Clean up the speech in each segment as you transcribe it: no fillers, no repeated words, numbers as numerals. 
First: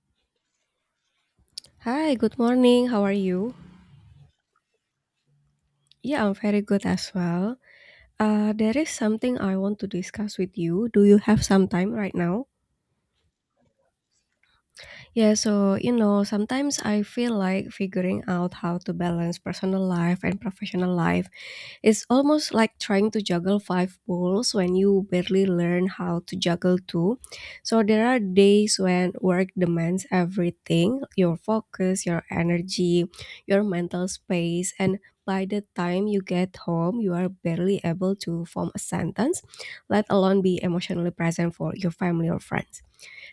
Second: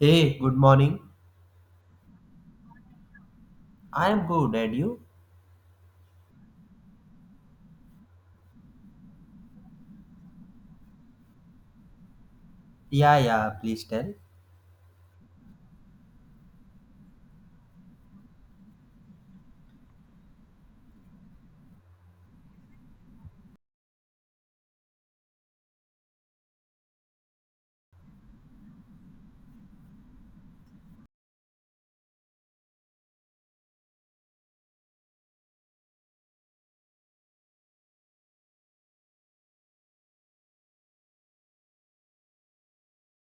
Hey, good morning. Hi, good morning. How are you? I am good, and you? Yeah, I'm very good as well. There is something I want to discuss with you. Do you have some time right now? Yeah, yeah, please tell. Sometimes I feel like figuring out how to balance personal life and professional life. It's almost like trying to juggle five balls when you barely learn how to juggle two. So there are days when work demands everything, your focus, your energy, your mental space, and by the time you get home, you are barely able to form a sentence, let alone be emotionally present for your family or friends,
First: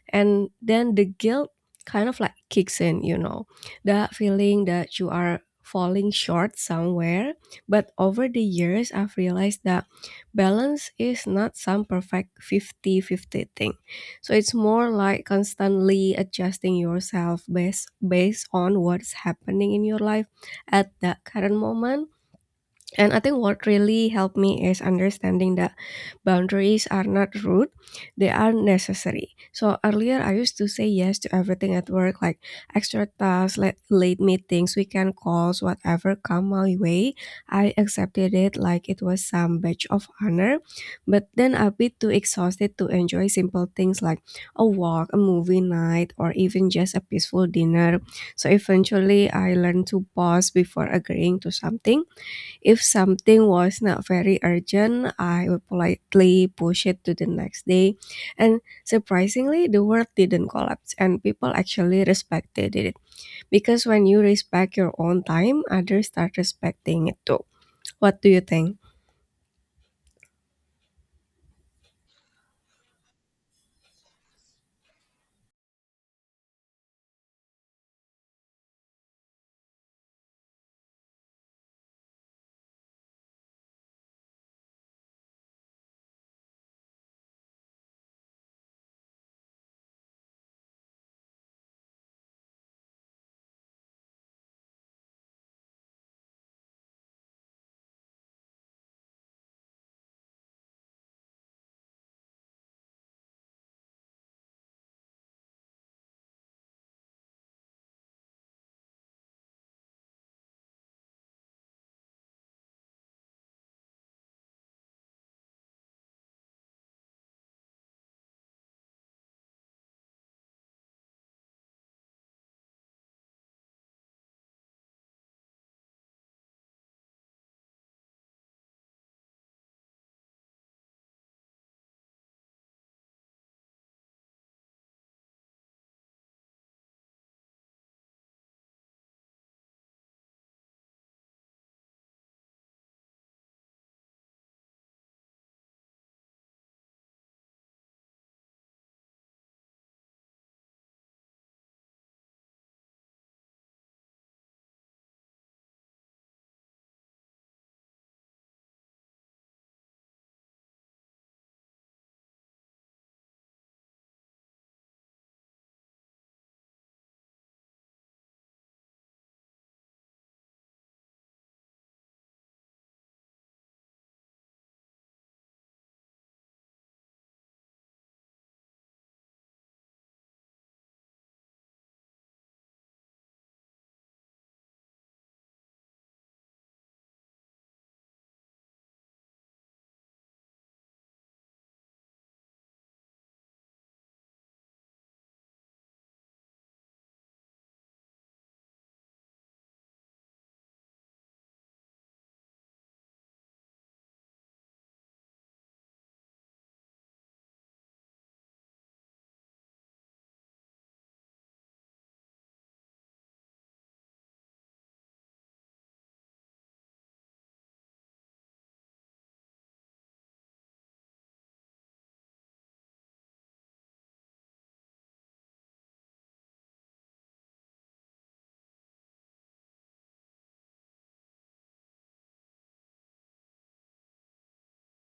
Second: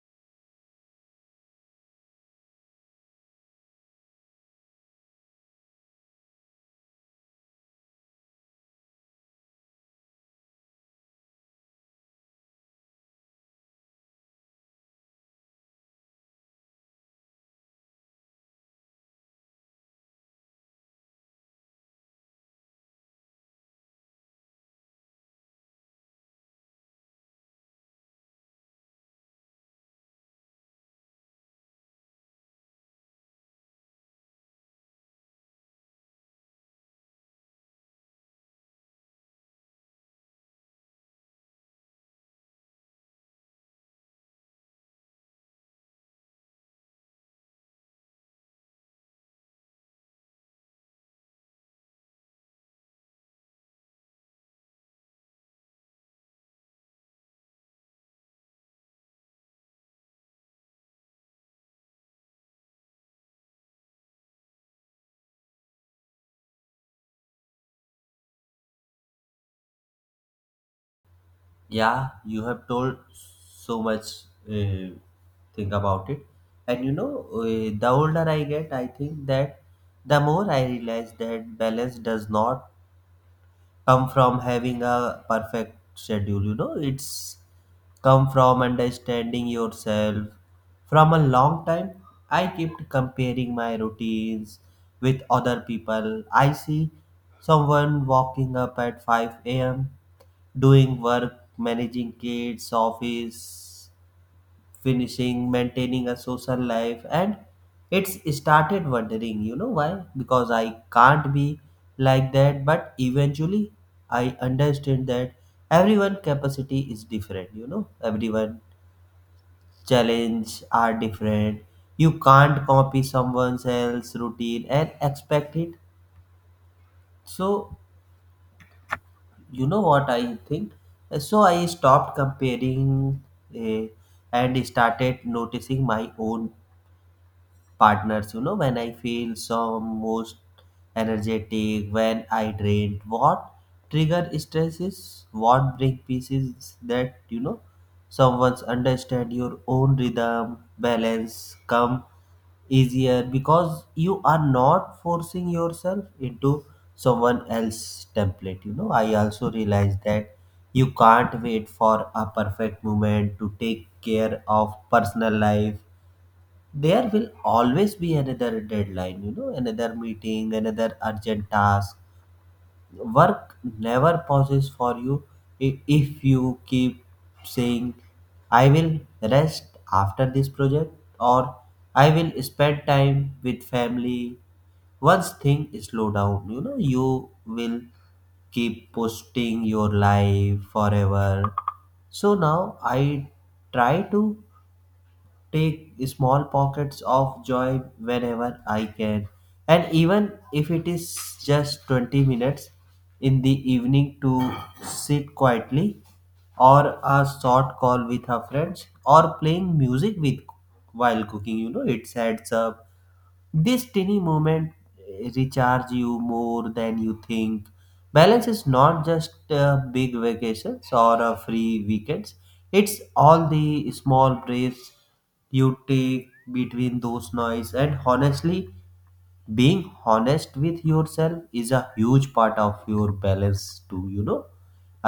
and then the guilt kicks in. That feeling that you are falling short somewhere. But over the years I've realized that balance is not some perfect 50-50 thing. So it's more like constantly adjusting yourself based on what's happening in your life at that current moment. And I think what really helped me is understanding that boundaries are not rude, they are necessary. So earlier I used to say yes to everything at work, like extra tasks, like late meetings, weekend calls, whatever come my way. I accepted it like it was some badge of honor. But then a bit too exhausted to enjoy simple things like a walk, a movie night, or even just a peaceful dinner. So eventually I learned to pause before agreeing to something. If something was not very urgent, I would politely push it to the next day. And surprisingly, the world didn't collapse and people actually respected it. Because when you respect your own time, others start respecting it too. What do you think? Yeah, you have told so much uh, thing about it. And the older I get, I think that the more I realize that balance does not come from having a perfect schedule. It's come from understanding yourself. From a long time, I kept comparing my routines with other people. I see someone walking up at 5 a.m., doing work, managing kids, office, finishing, maintaining a social life, and it's started wondering, why? Because I can't be like that. But eventually, I understand that everyone capacity is different. Everyone challenge are different. You can't copy someone else's routine and expect it. So you know what I think. So I stopped comparing. eh, and started noticing my own partners. When I feel some most energetic, when I drained, what trigger stress is what break pieces that someone's understand your own rhythm, balance come easier because you are not forcing yourself into someone else's template. I also realized that you can't wait for a perfect moment to take care of personal life. There will always be another deadline, another meeting, another urgent task. Work never pauses for you. If you keep saying I will rest after this project, or I will spend time with family once things slow down, you will keep posting your life forever. So now I try to take small pockets of joy whenever I can. And even if it is just 20 minutes in the evening to sit quietly, or a short call with her friends, or playing music with while cooking, it adds up. This tiny moment recharge you more than you think. Balance is not just big vacations or free weekends. It's all the small breaks you take between those noise. And honestly, being honest with yourself is a huge part of your balance too.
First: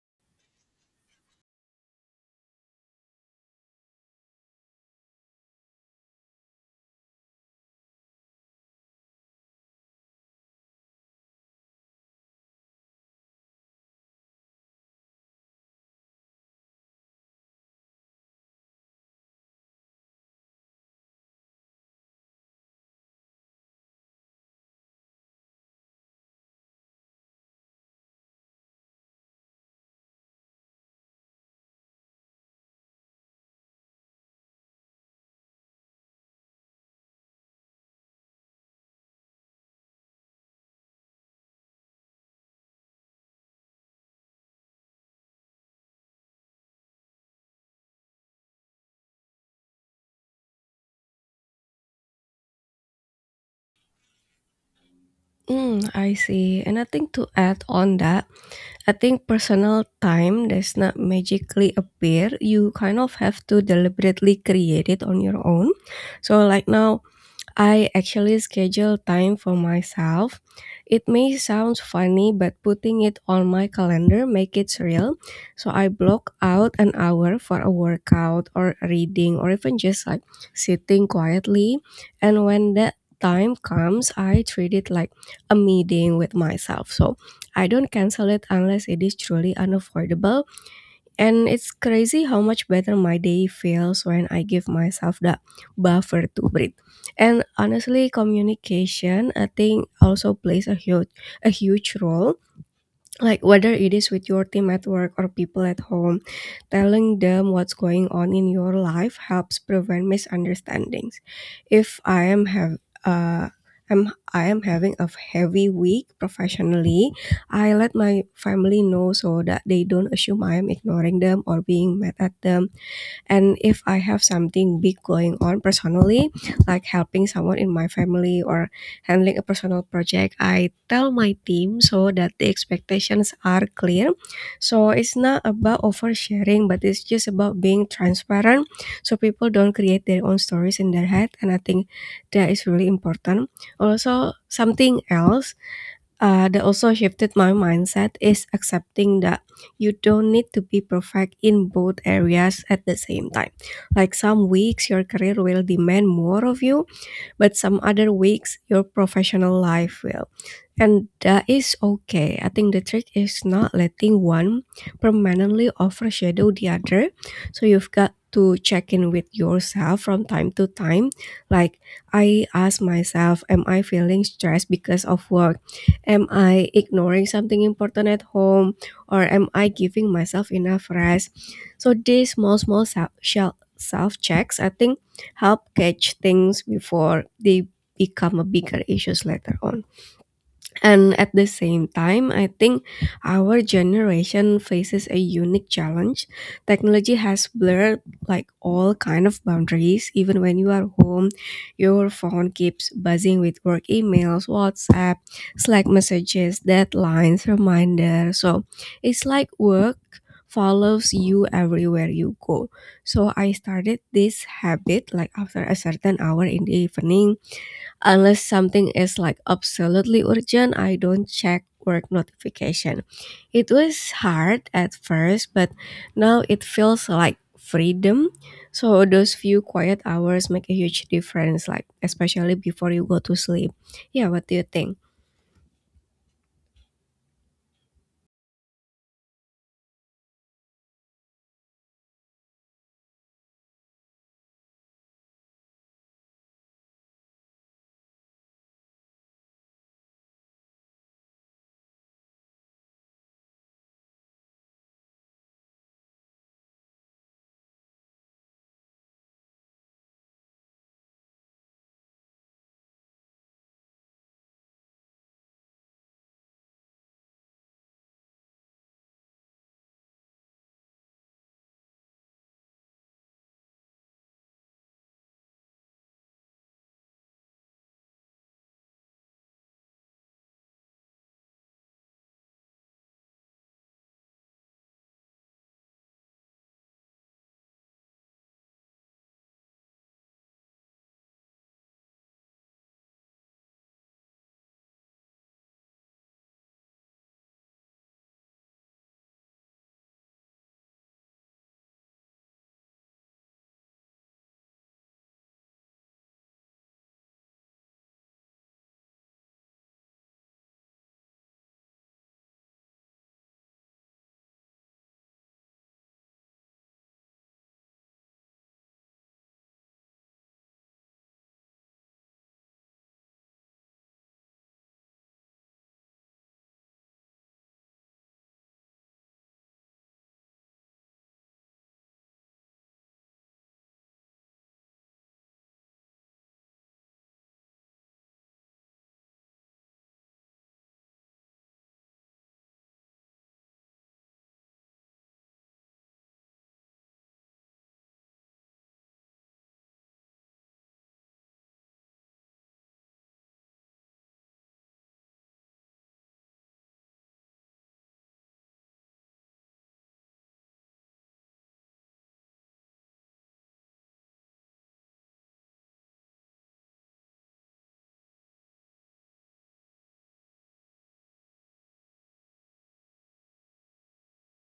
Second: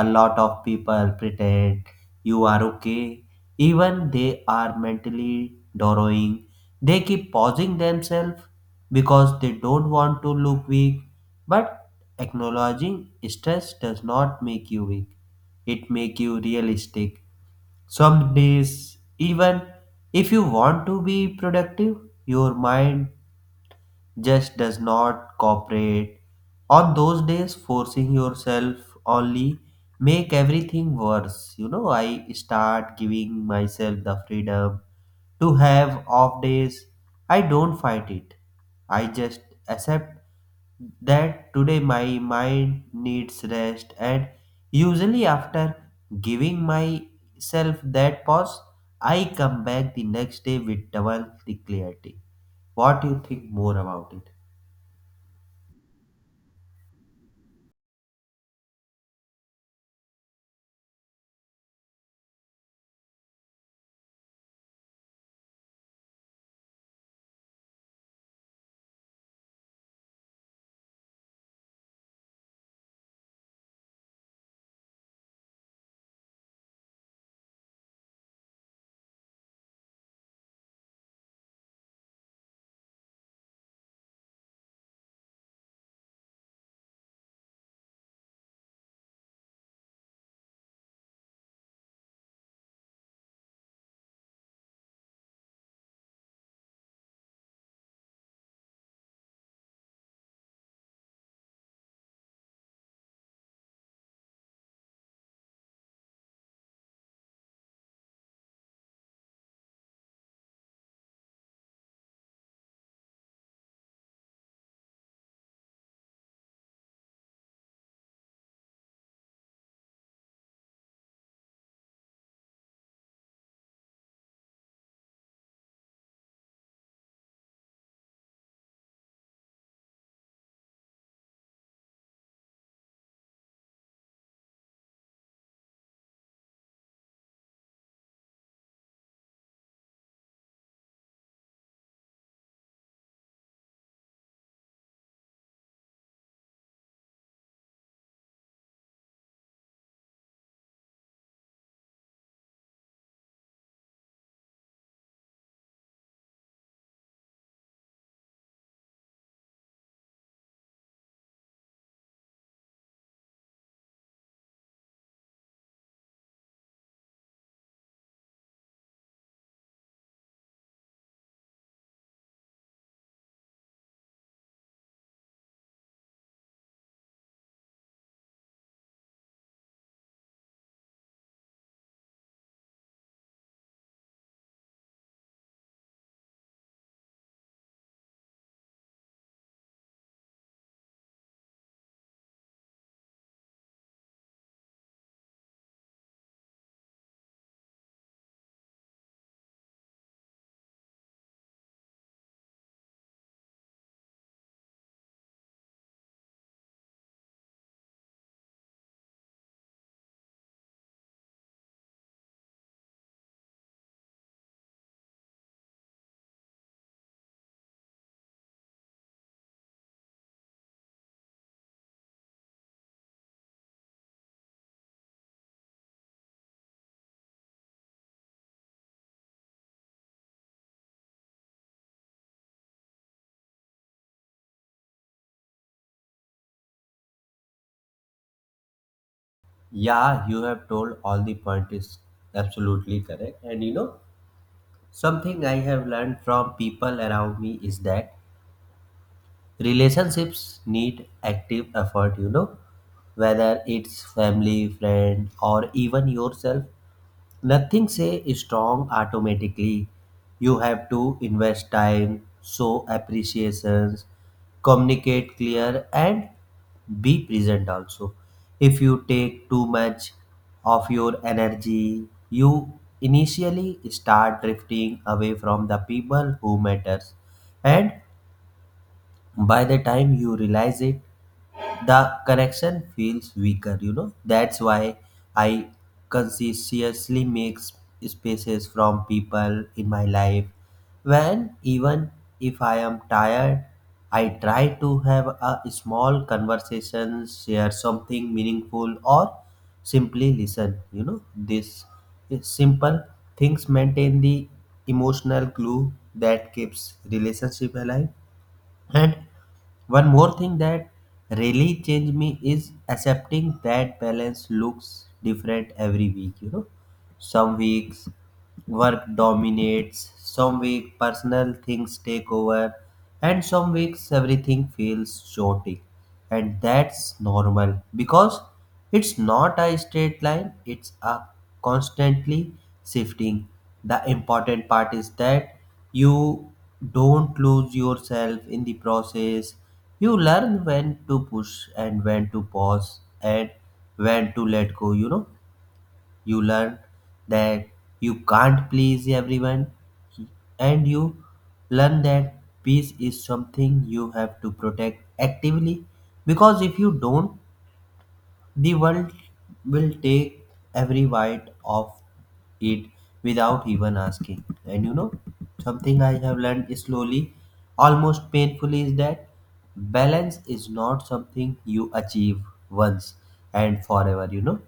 A lot of people pretend you are okay even they are mentally drawing. They keep pausing themselves because they don't want to look weak. But acknowledging stress does not make you weak, it make you realistic. Some days even if you want to be productive, your mind just does not cooperate. On those days, forcing yourself only make everything worse. You know, I start giving myself the freedom to have off days. I don't fight it. I just accept that today my mind needs rest, and usually after giving myself that pause I come back the next day with double the clarity. What do you think more about it? Mm, I see. And I think to add on that, I think personal time does not magically appear. You kind of have to deliberately create it on your own. So, like, now I actually schedule time for myself. It may sound funny, but putting it on my calendar make it real. So I block out an hour for a workout or reading or even just like sitting quietly. And when that time comes, I treat it like a meeting with myself. So I don't cancel it unless it is truly unavoidable, and it's crazy how much better my day feels when I give myself the buffer to breathe. And honestly, communication I think also plays a huge role, like whether it is with your team at work or people at home, telling them what's going on in your life helps prevent misunderstandings. If I am have uh I'm, I am having a heavy week professionally. I let my family know so that they don't assume I am ignoring them or being mad at them. And if I have something big going on personally, like helping someone in my family or handling a personal project, I tell my team so that the expectations are clear. So it's not about oversharing, but it's just about being transparent so people don't create their own stories in their head. And I think that is really important. Also, something else that also shifted my mindset is accepting that you don't need to be perfect in both areas at the same time. Like some weeks, your career will demand more of you, but some other weeks your professional life will. And that is okay. I think the trick is not letting one permanently overshadow the other. So you've got to check in with yourself from time to time. Like, I ask myself, am I feeling stressed because of work? Am I ignoring something important at home? Or am I giving myself enough rest? So these small, small self checks, I think help catch things before they become a bigger issues later on. And at the same time, I think our generation faces a unique challenge. Technology has blurred like all kind of boundaries. Even when you are home, your phone keeps buzzing with work emails, WhatsApp, Slack messages, deadlines, reminders. So it's like work follows you everywhere you go. So I started this habit like after a certain hour in the evening. Unless something is like absolutely urgent, I don't check work notification. It was hard at first, but now it feels like freedom. So those few quiet hours make a huge difference, like especially before you go to sleep. Yeah, what do you think? Yeah, you have told all the point is absolutely correct. And something I have learned from people around me is that relationships need active effort, whether it's family, friend, or even yourself. Nothing say strong automatically. You have to invest time, show appreciations, communicate clear, and be present also. If you take too much of your energy, you initially start drifting away from the people who matters. And by the time you realize it, the connection feels weaker. That's why I consciously make spaces from people in my life. When even if I am tired, I try to have a small conversation, share something meaningful, or simply listen. This is simple things maintain the emotional glue that keeps relationship alive. And one more thing that really changed me is accepting that balance looks different every week. Some weeks work dominates, some weeks personal things take over, and some weeks everything feels chaotic. And that's normal because it's not a straight line, it's a constantly shifting. The important part is that you don't lose yourself in the process. You learn when to push and when to pause and when to let go, you know. You learn that you can't please everyone, and you learn that peace is something you have to protect actively because if you don't, the world will take every bite of it without even asking. And something I have learned slowly, almost painfully, is that balance is not something you achieve once and forever.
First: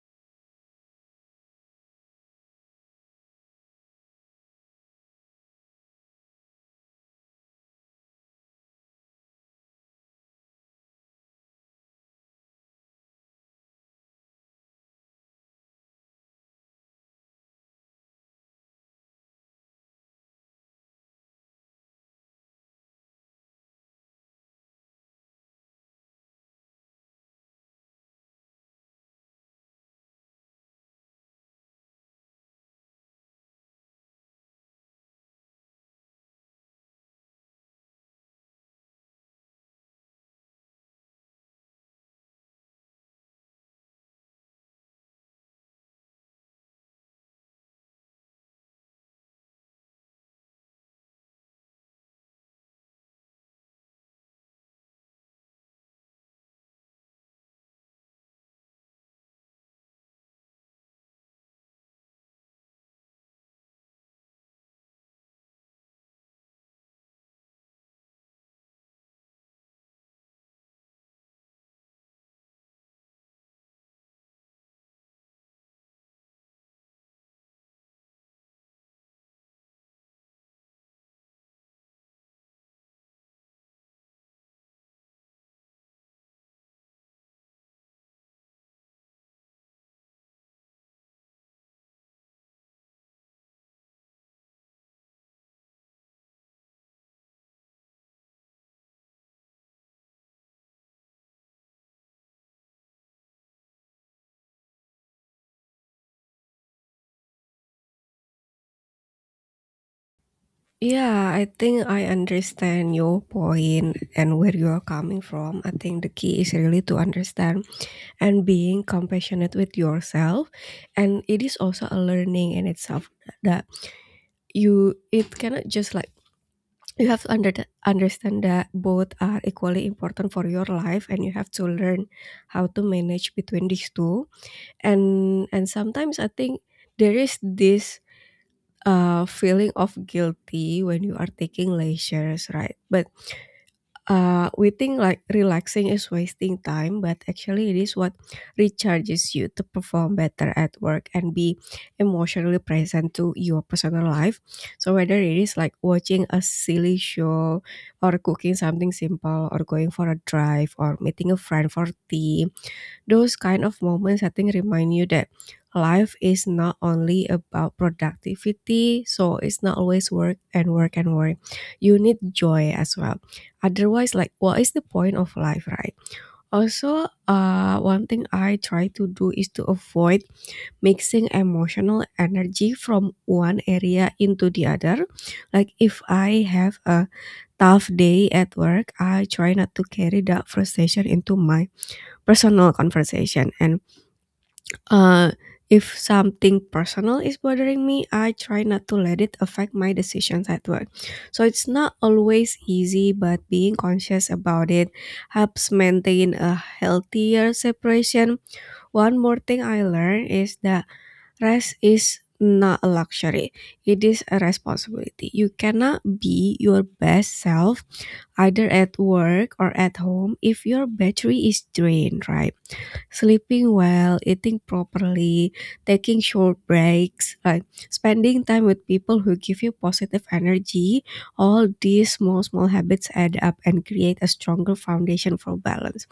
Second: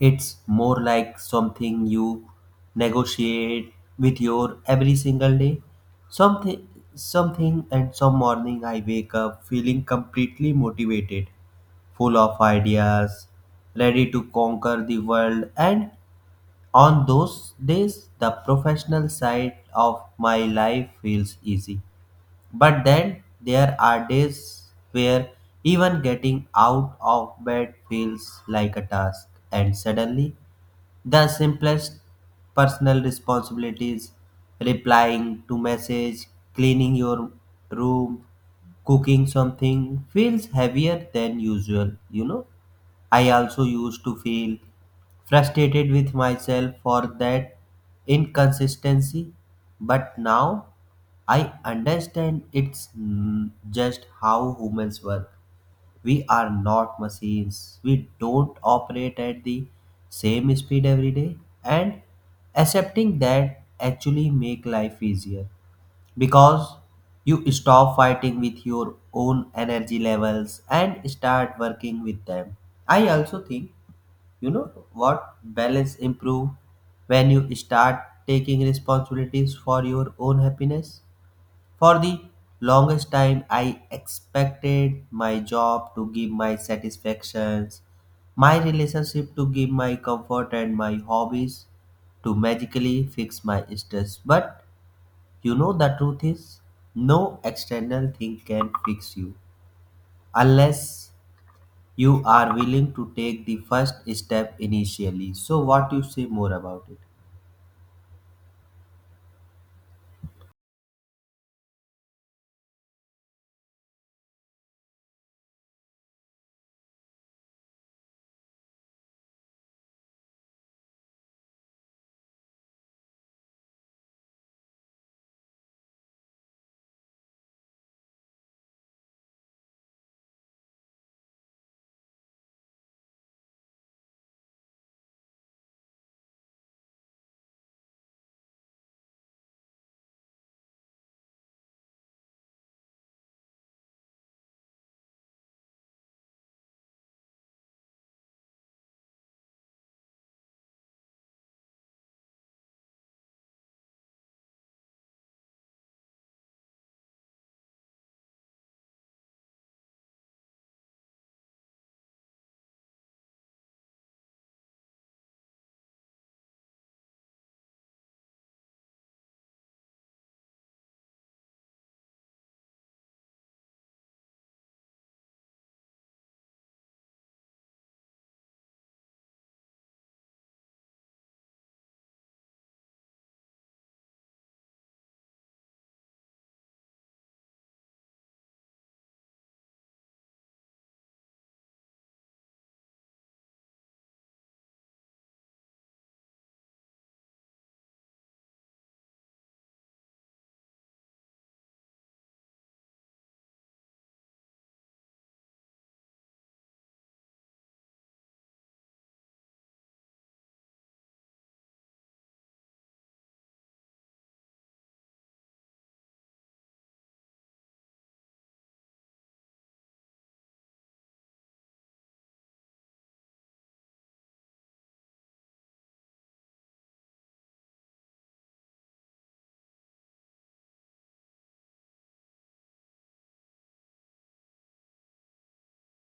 It's more like something you negotiate with your every single day. Something something and some morning I wake up feeling completely motivated, full of ideas, ready to conquer the world. And on those days, the professional side of my life feels easy. But then there are days where even getting out of bed feels like a task, and suddenly the simplest personal responsibilities, replying to message, cleaning your room, cooking something feels heavier than usual. I also used to feel frustrated with myself for that inconsistency, but now I understand it's just how humans work. We are not machines. We don't operate at the same speed every day. And accepting that actually make life easier because you stop fighting with your own energy levels and start working with them. I also think, what balance improve when you start taking responsibilities for your own happiness. For the longest time, I expected my job to give my satisfactions, my relationship to give my comfort, and my hobbies to magically fix my stress. But the truth is, no external thing can fix you unless you are willing to take the first step initially. So, what you say more about it? Yeah, I think I understand your point and where you are coming from. I think the key is really to understand and being compassionate with yourself. And it is also a learning in itself. That you it cannot just like you have to under understand that both are equally important for your life and you have to learn how to manage between these two, and sometimes I think there is this feeling of guilty when you are taking leisures, right? But we think like relaxing is wasting time, but actually it is what recharges you to perform better at work and be emotionally present to your personal life. So whether it is like watching a silly show or cooking something simple or going for a drive or meeting a friend for tea, those kind of moments I think remind you that life is not only about productivity. So it's not always work and work and work, you need joy as well. Otherwise, like, what is the point of life, right? Also, one thing I try to do is to avoid mixing emotional energy from one area into the other. Like, if I have a tough day at work, I try not to carry that frustration into my personal conversation. And uh, if something personal is bothering me, I try not to let it affect my decisions at work. So it's not always easy, but being conscious about it helps maintain a healthier separation. One more thing I learned is that rest is not a luxury, it is a responsibility. You cannot be your best self either at work or at home if your battery is drained, right? Sleeping well, eating properly, taking short breaks, like spending time with people who give you positive energy, all these small, small habits add up and create a stronger foundation for balance.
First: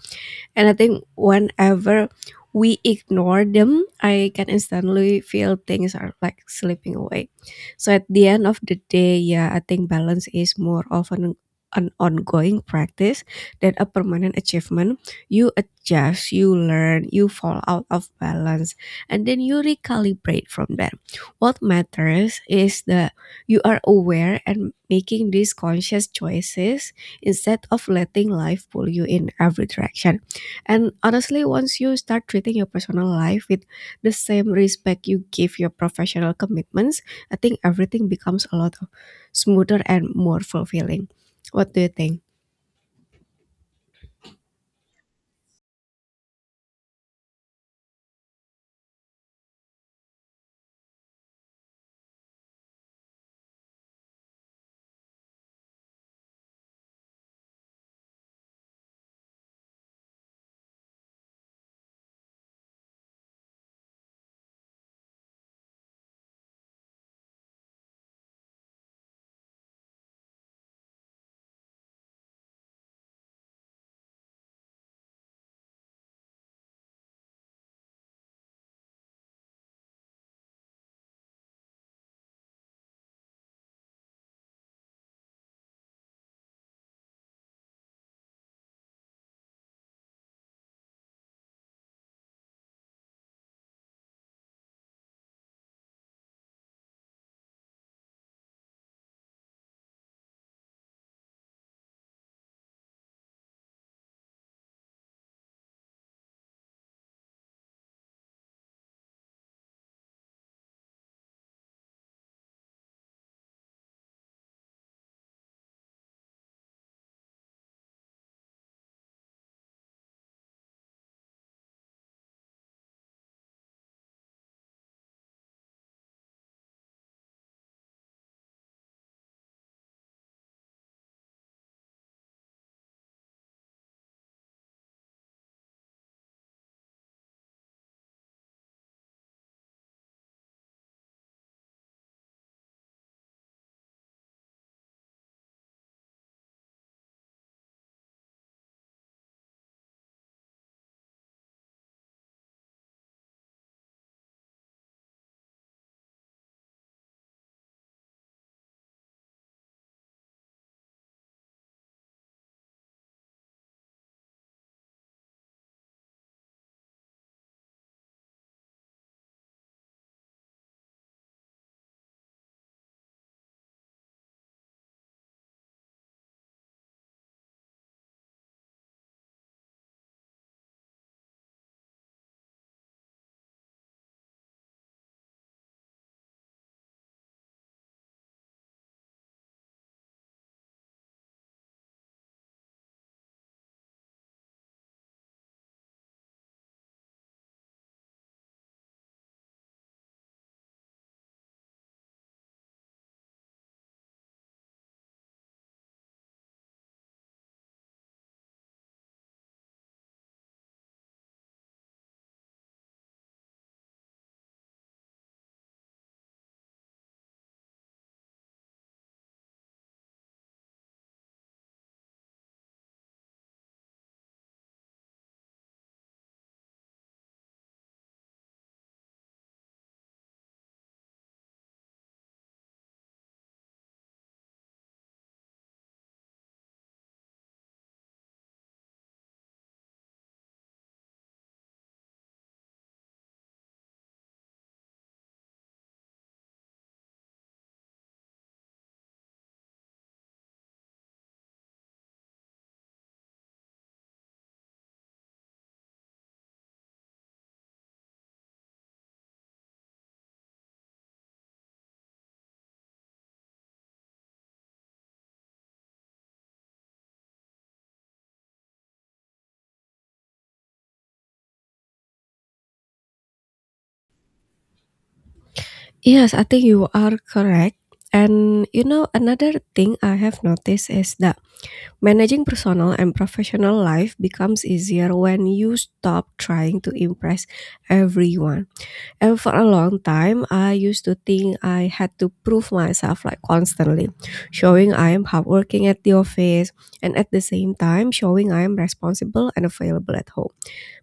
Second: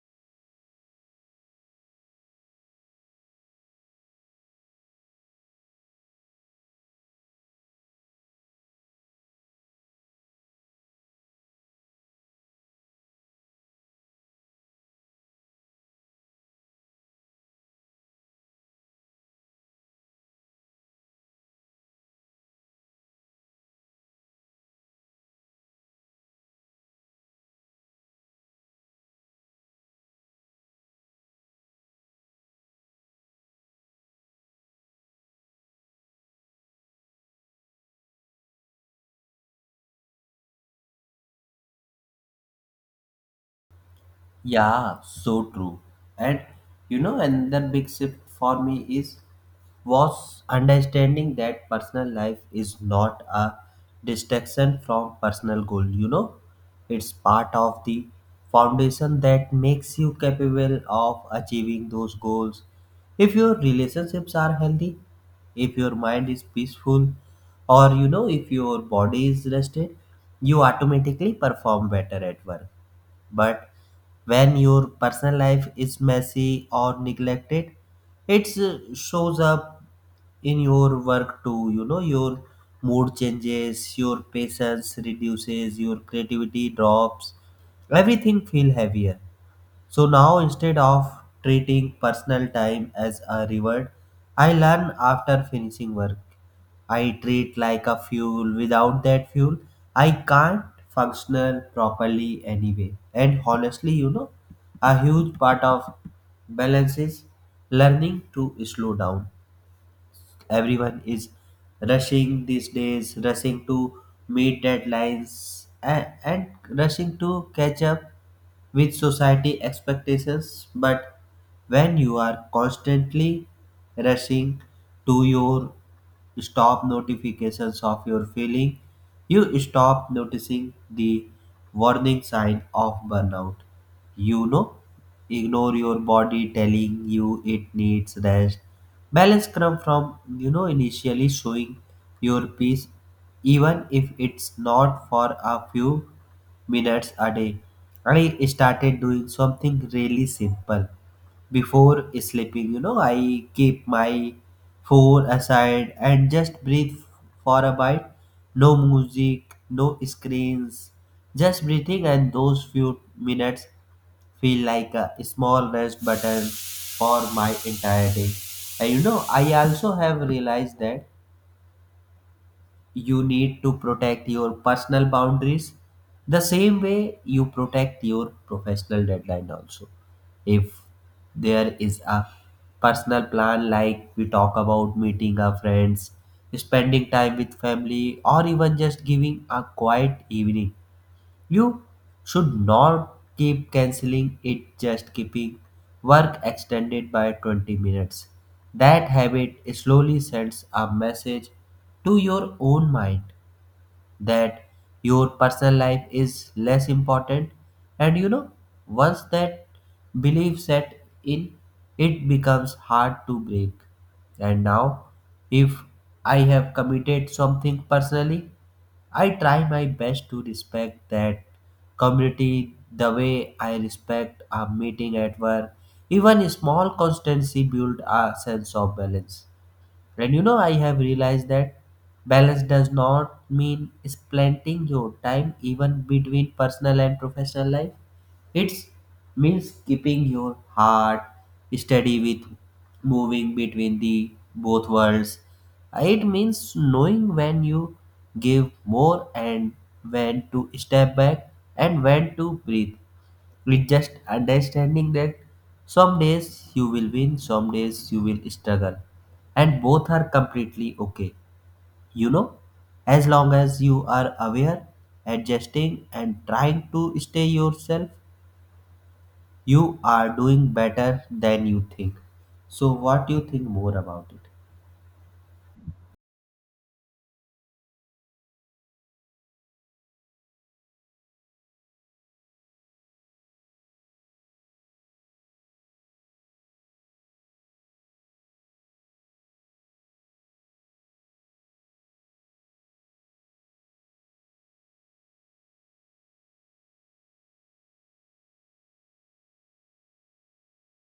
And I think whenever we ignore them, I can instantly feel things are like slipping away. So at the end of the day, yeah, I think balance is more of an ongoing practice than a permanent achievement. You adjust, you learn, you fall out of balance, and then you recalibrate from there. What matters is that you are aware and making these conscious choices instead of letting life pull you in every direction. And honestly, once you start treating your personal life with the same respect you give your professional commitments, I think everything becomes a lot smoother and more fulfilling. What do you think? Yeah, so true. And another big shift for me is was understanding that personal life is not a distraction from personal goal. It's part of the foundation that makes you capable of achieving those goals. If your relationships are healthy, if your mind is peaceful, or if your body is rested, you automatically perform better at work. But when your personal life is messy or neglected, it shows up in your work too. Your mood changes, your patience reduces, your creativity drops, everything feel heavier. So now instead of treating personal time as a reward, I learn after finishing work. I treat like a fuel. Without that fuel, I can't functional properly anyway. And honestly, a huge part of balance is learning to slow down. Everyone is rushing these days, rushing to meet deadlines, and rushing to catch up with society expectations. But when you are constantly rushing to your stop notifications of your feeling, you stop noticing the warning sign of burnout. you know Ignore your body telling you it needs rest. Balance come from initially showing your peace, even if it's not for a few minutes a day. I started doing something really simple. Before sleeping, I keep my phone aside and just breathe for a bite. No music, no screens, just breathing. And those few minutes feel like a small rest button for my entire day. And I also have realized that you need to protect your personal boundaries the same way you protect your professional deadline also. If there is a personal plan like we talk about meeting our friends, spending time with family, or even just giving a quiet evening, you should not keep canceling it just keeping work extended by 20 minutes. That habit slowly sends a message to your own mind that your personal life is less important. And once that belief set in, it becomes hard to break. And now if I have committed something personally, I try my best to respect that community the way I respect a meeting at work. Even small constancy build a sense of balance. And I have realized that balance does not mean splitting your time even between personal and professional life. It means keeping your heart steady with moving between the both worlds. It means knowing when you give more and when to step back and when to breathe. With just understanding that some days you will win, some days you will struggle, and both are completely okay. You know, as long as you are aware, adjusting, and trying to stay yourself, you are doing better than you think. So, what do you think more about it? Yes, I think you are correct. And you know, another thing I have noticed is that managing personal and professional life becomes easier when you stop trying to impress everyone. And for a long time, I used to think I had to prove myself like constantly, showing I am hardworking at the office and at the same time showing I am responsible and available at home.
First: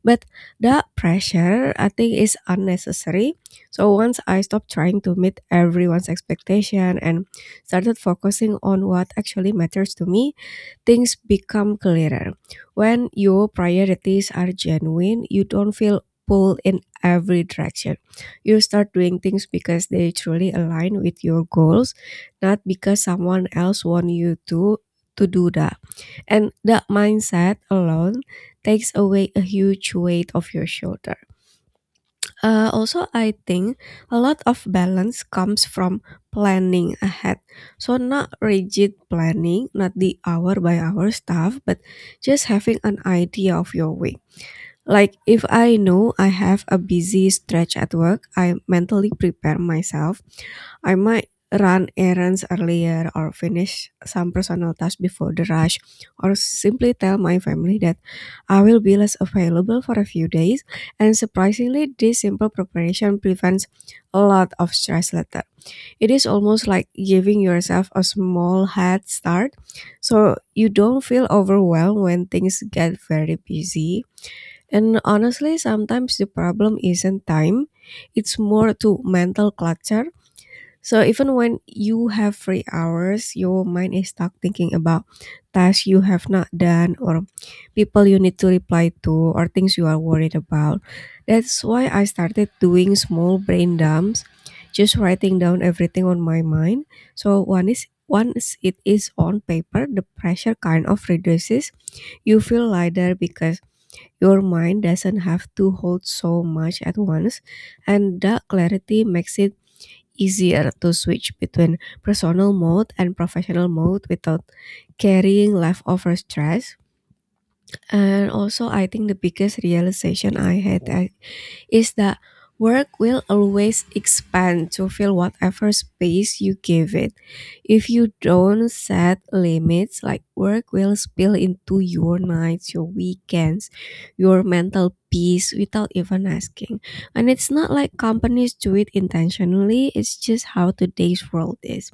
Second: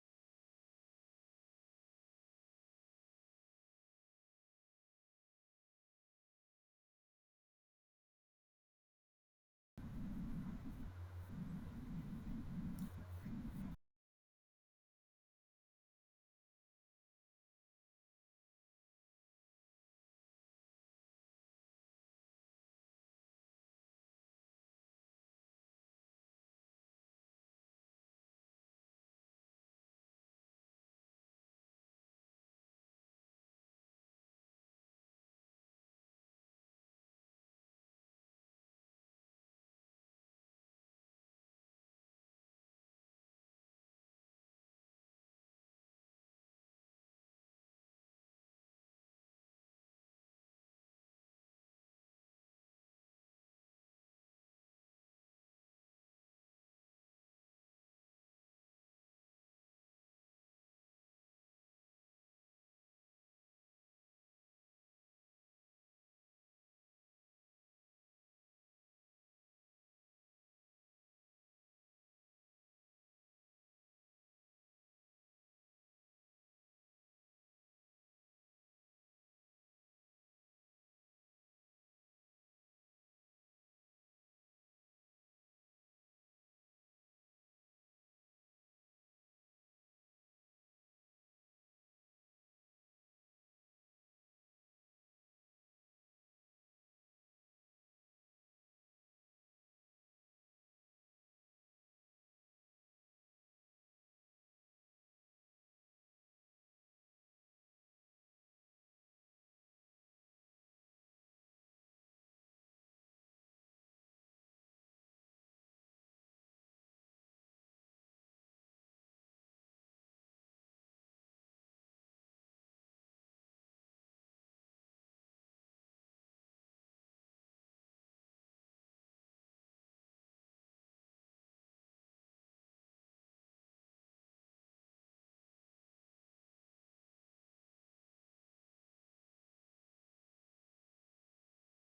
But that pressure, I think, is unnecessary. So once I stopped trying to meet everyone's expectation and started focusing on what actually matters to me, things become clearer. When your priorities are genuine, you don't feel pulled in every direction. You start doing things because they truly align with your goals, not because someone else wants you to do that. And that mindset alone takes away a huge weight off your shoulder. Also, I think a lot of balance comes from planning ahead. So, not rigid planning, not the hour by hour stuff, but just having an idea of your week. Like if I know I have a busy stretch at work, I mentally prepare myself. I might run errands earlier or finish some personal tasks before the rush, or simply tell my family that I will be less available for a few days. And surprisingly this simple preparation prevents a lot of stress later. It is almost like giving yourself a small head start so you don't feel overwhelmed when things get very busy. And honestly, sometimes the problem isn't time, it's more to mental clutter. So even when you have free hours, your mind is stuck thinking about tasks you have not done or people you need to reply to or things you are worried about. That's why I started doing small brain dumps, just writing down everything on my mind. So one is once it is on paper, the pressure kind of reduces. You feel lighter because your mind doesn't have to hold so much at once, and that clarity makes it easier to switch between personal mode and professional mode without carrying leftover stress. And also, I think the biggest realization I had is that work will always expand to fill whatever space you give it. If you don't set limits, like work will spill into your nights, your weekends, your mental peace without even asking. And it's not like companies do it intentionally, it's just how today's world is.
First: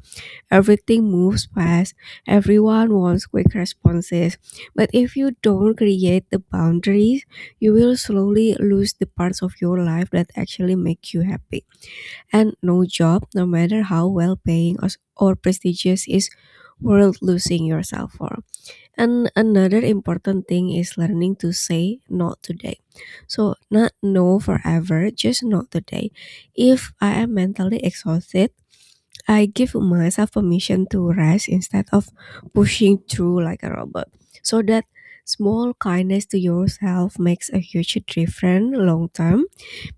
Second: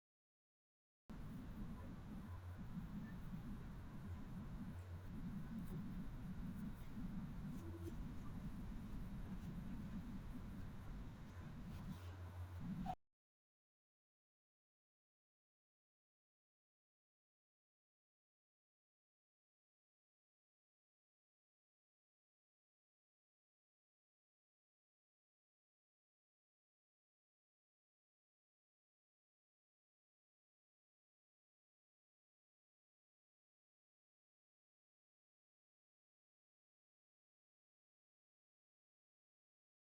Everything moves fast, everyone wants quick responses. But if you don't create the boundaries, you will slowly lose the parts of your life that actually make you happy. And no job, no matter how well paying or prestigious, is worth losing yourself for. And another important thing is learning to say not today. So, not no forever, just not today. If I am mentally exhausted, I give myself permission to rest instead of pushing through like a robot. So that small kindness to yourself makes a huge difference long term,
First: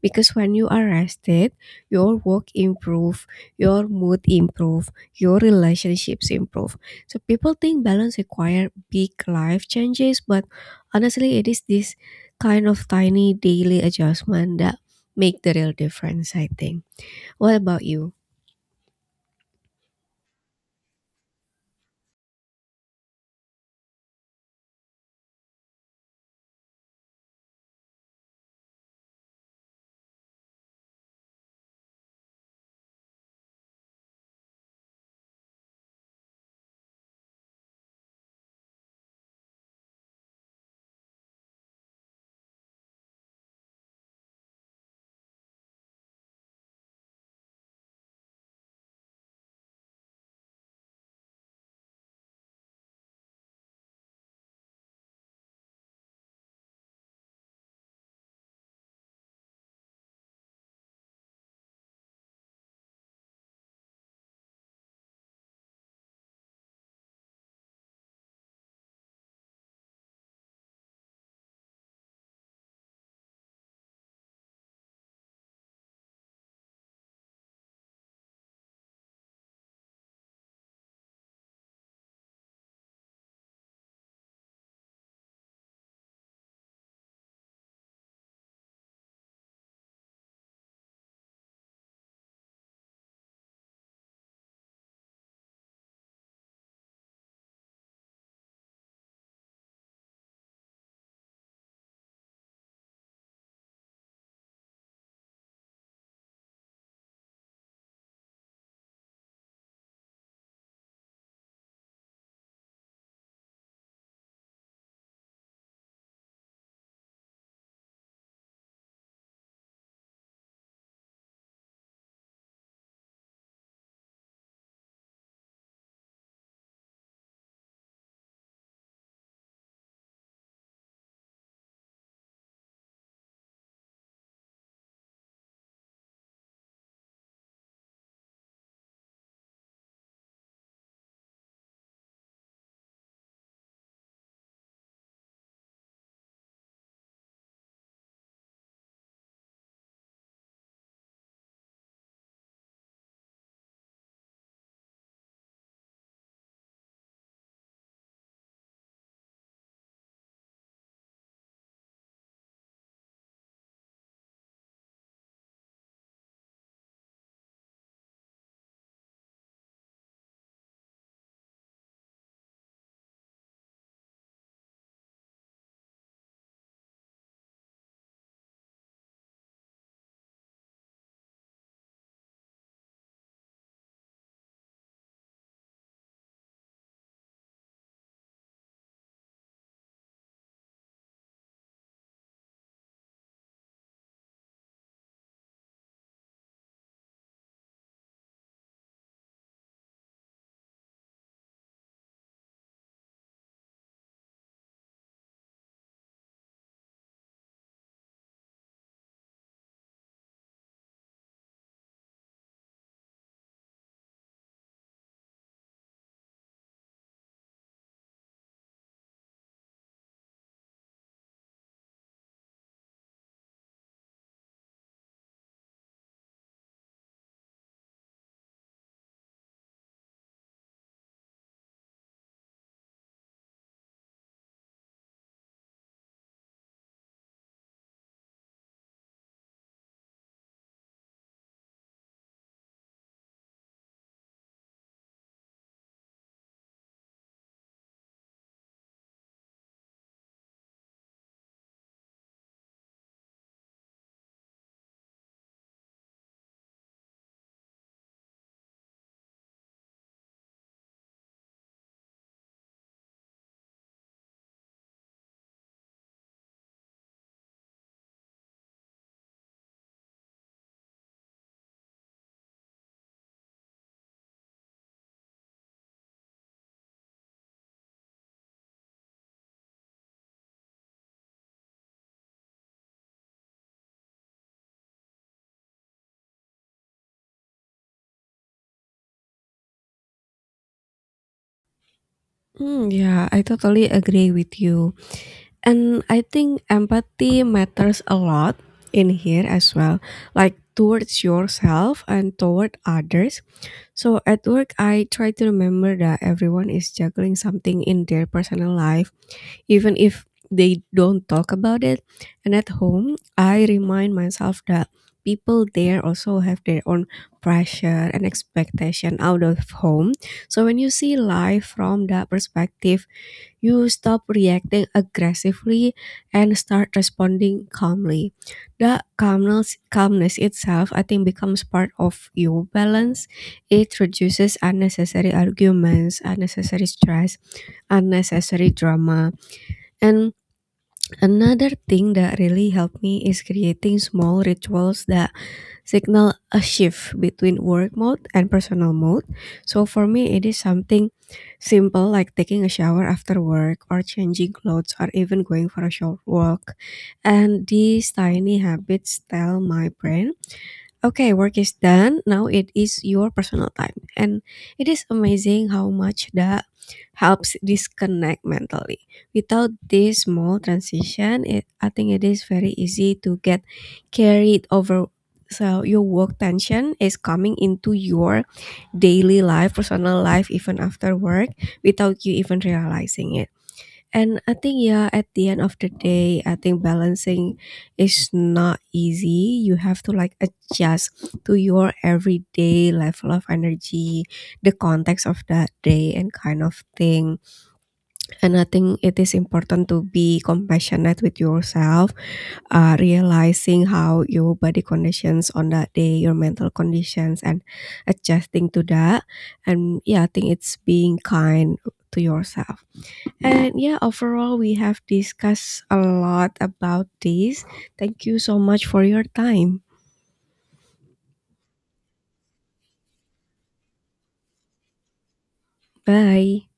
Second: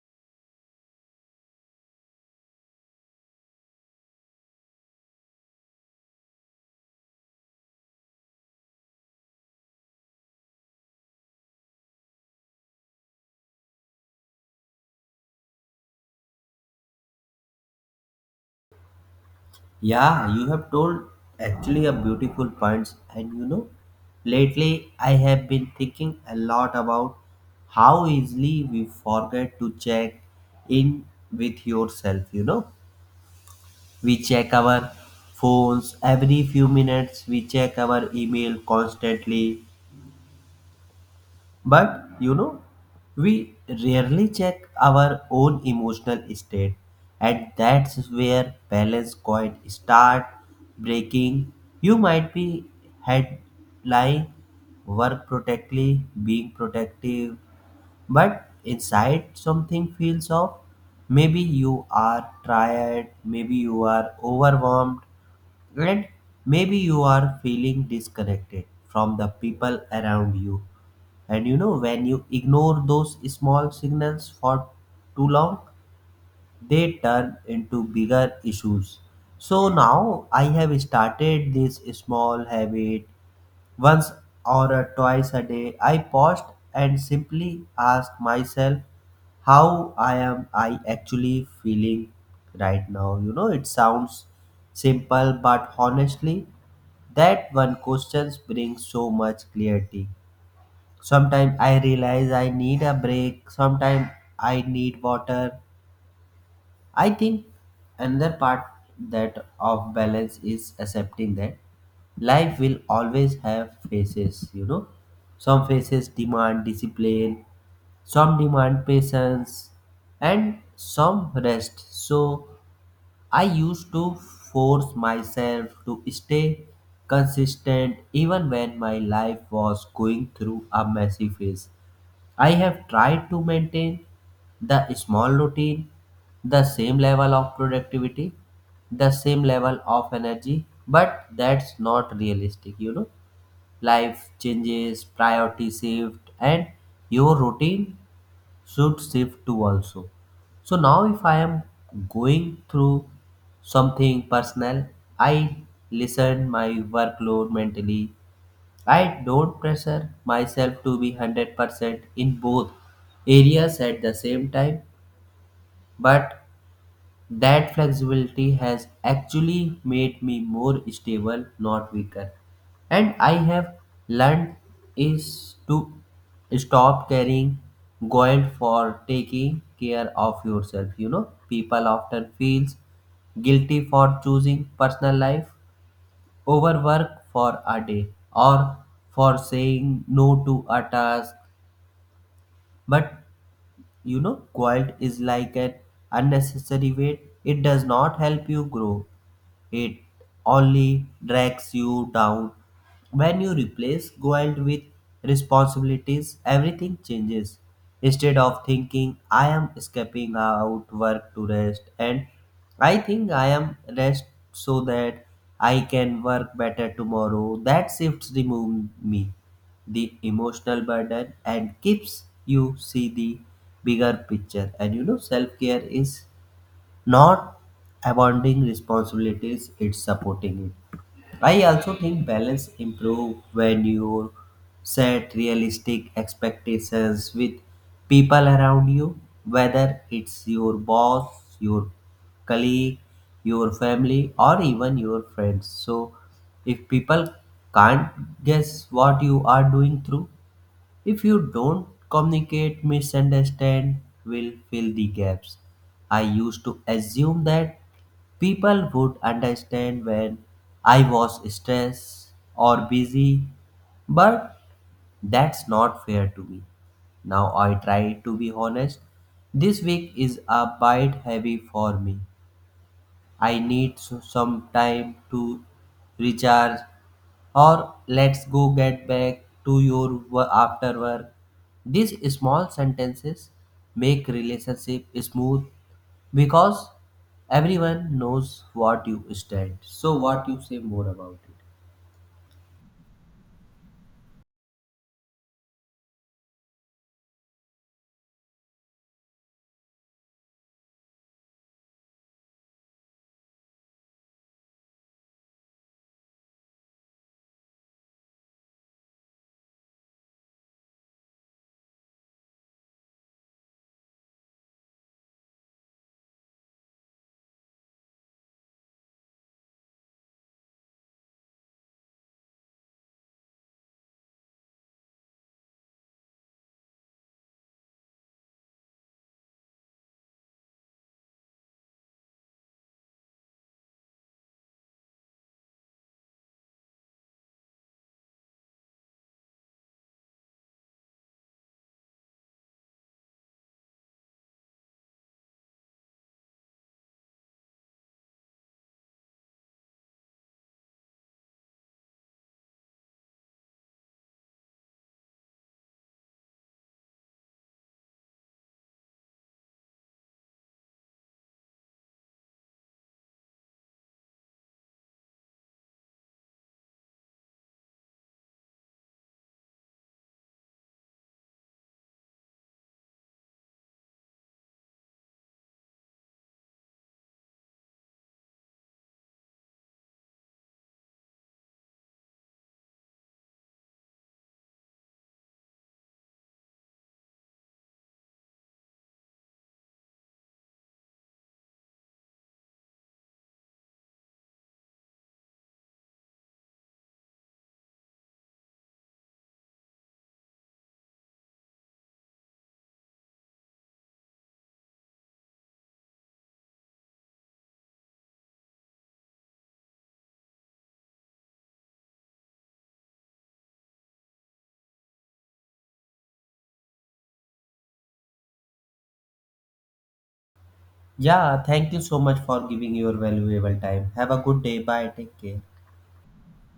because when you are rested, your work improve, your mood improve, your relationships improve. So people think balance require big life changes, but honestly it is this kind of tiny daily adjustment that make the real difference, I think. What about you? Yeah, you have told actually a beautiful points. And lately I have been thinking a lot about how easily we forget to check in with yourself, you know. We check our phones every few minutes, we check our email constantly, but we rarely check our own emotional state, and that's where balance coin start breaking. You might be head lying, work protectively, being protective, but inside something feels off. Maybe you are tired, maybe you are overwhelmed, and maybe you are feeling disconnected from the people around you. And when you ignore those small signals for too long, they turn into bigger issues. So now I have started this small habit. Once or a twice a day, I paused and simply ask myself how I am I actually feeling right now. It sounds simple, but honestly, that one question brings so much clarity. Sometimes I realize I need a break. Sometimes I need water. I think another part that of balance is accepting that life will always have phases. Some phases demand discipline, some demand patience, and some rest. So I used to force myself to stay consistent even when my life was going through a messy phase. I have tried to maintain the small routine, the same level of productivity, the same level of energy, but that's not realistic. Life changes, priority shift, and your routine should shift too also. So now if I am going through something personal, I listen my workload mentally. I don't pressure myself to be 100% in both areas at the same time, but that flexibility has actually made me more stable, not weaker. And I have learned is to stop carrying guilt for taking care of yourself. People often feels guilty for choosing personal life overwork for a day, or for saying no to a task. But guilt is like an unnecessary weight, it does not help you grow. It only drags you down. When you replace guilt with responsibilities, everything changes. Instead of thinking, I am escaping out work to rest, and I think I am rest so that I can work better tomorrow. That shifts remove me the emotional burden and keeps you see the bigger picture. And self care is not abandoning responsibilities, it's supporting it. I also think balance improve when you set realistic expectations with people around you, whether it's your boss, your colleague, your family, or even your friends. So if people can't guess what you are doing through, if you don't communicate, misunderstand will fill the gaps. I used to assume that people would understand when I was stressed or busy, but that's not fair to me. Now I try to be honest. This week is a bit heavy for me. I need some time to recharge, or let's go get back to your after work. These small sentences make relationship smooth because everyone knows what you stand. So, what you say more about it? Mm, yeah, I totally agree with you. And I think empathy matters a lot in here as well, like towards yourself and toward others. So at work, I try to remember that everyone is juggling something in their personal life, even if they don't talk about it. And at home, I remind myself that people there also have their own pressure and expectation out of home. So when you see life from that perspective, you stop reacting aggressively and start responding calmly. The calmness itself, I think, becomes part of your balance. It reduces unnecessary arguments, unnecessary stress, unnecessary drama. And another thing that really helped me is creating small rituals that signal a shift between work mode and personal mode. So for me, it is something simple like taking a shower after work or changing clothes or even going for a short walk. And these tiny habits tell my brain, okay, work is done. Now it is your personal time. And it is amazing how much that helps disconnect mentally. Without this small transition, I think it is very easy to get carried over. So your work tension is coming into your daily life, personal life, even after work, without you even realizing it. And I think, yeah, at the end of the day, I think balancing is not easy. You have to like adjust to your everyday level of energy, the context of that day, and kind of thing. And I think it is important to be compassionate with yourself, realizing how your body conditions on that day, your mental conditions, and adjusting to that. And yeah, I think it's being kind to yourself. And yeah, overall, we have discussed a lot about this. Thank you so much for your time. Yeah, thank you so much for giving your valuable time. Have a good day. Bye. Take care. Bye.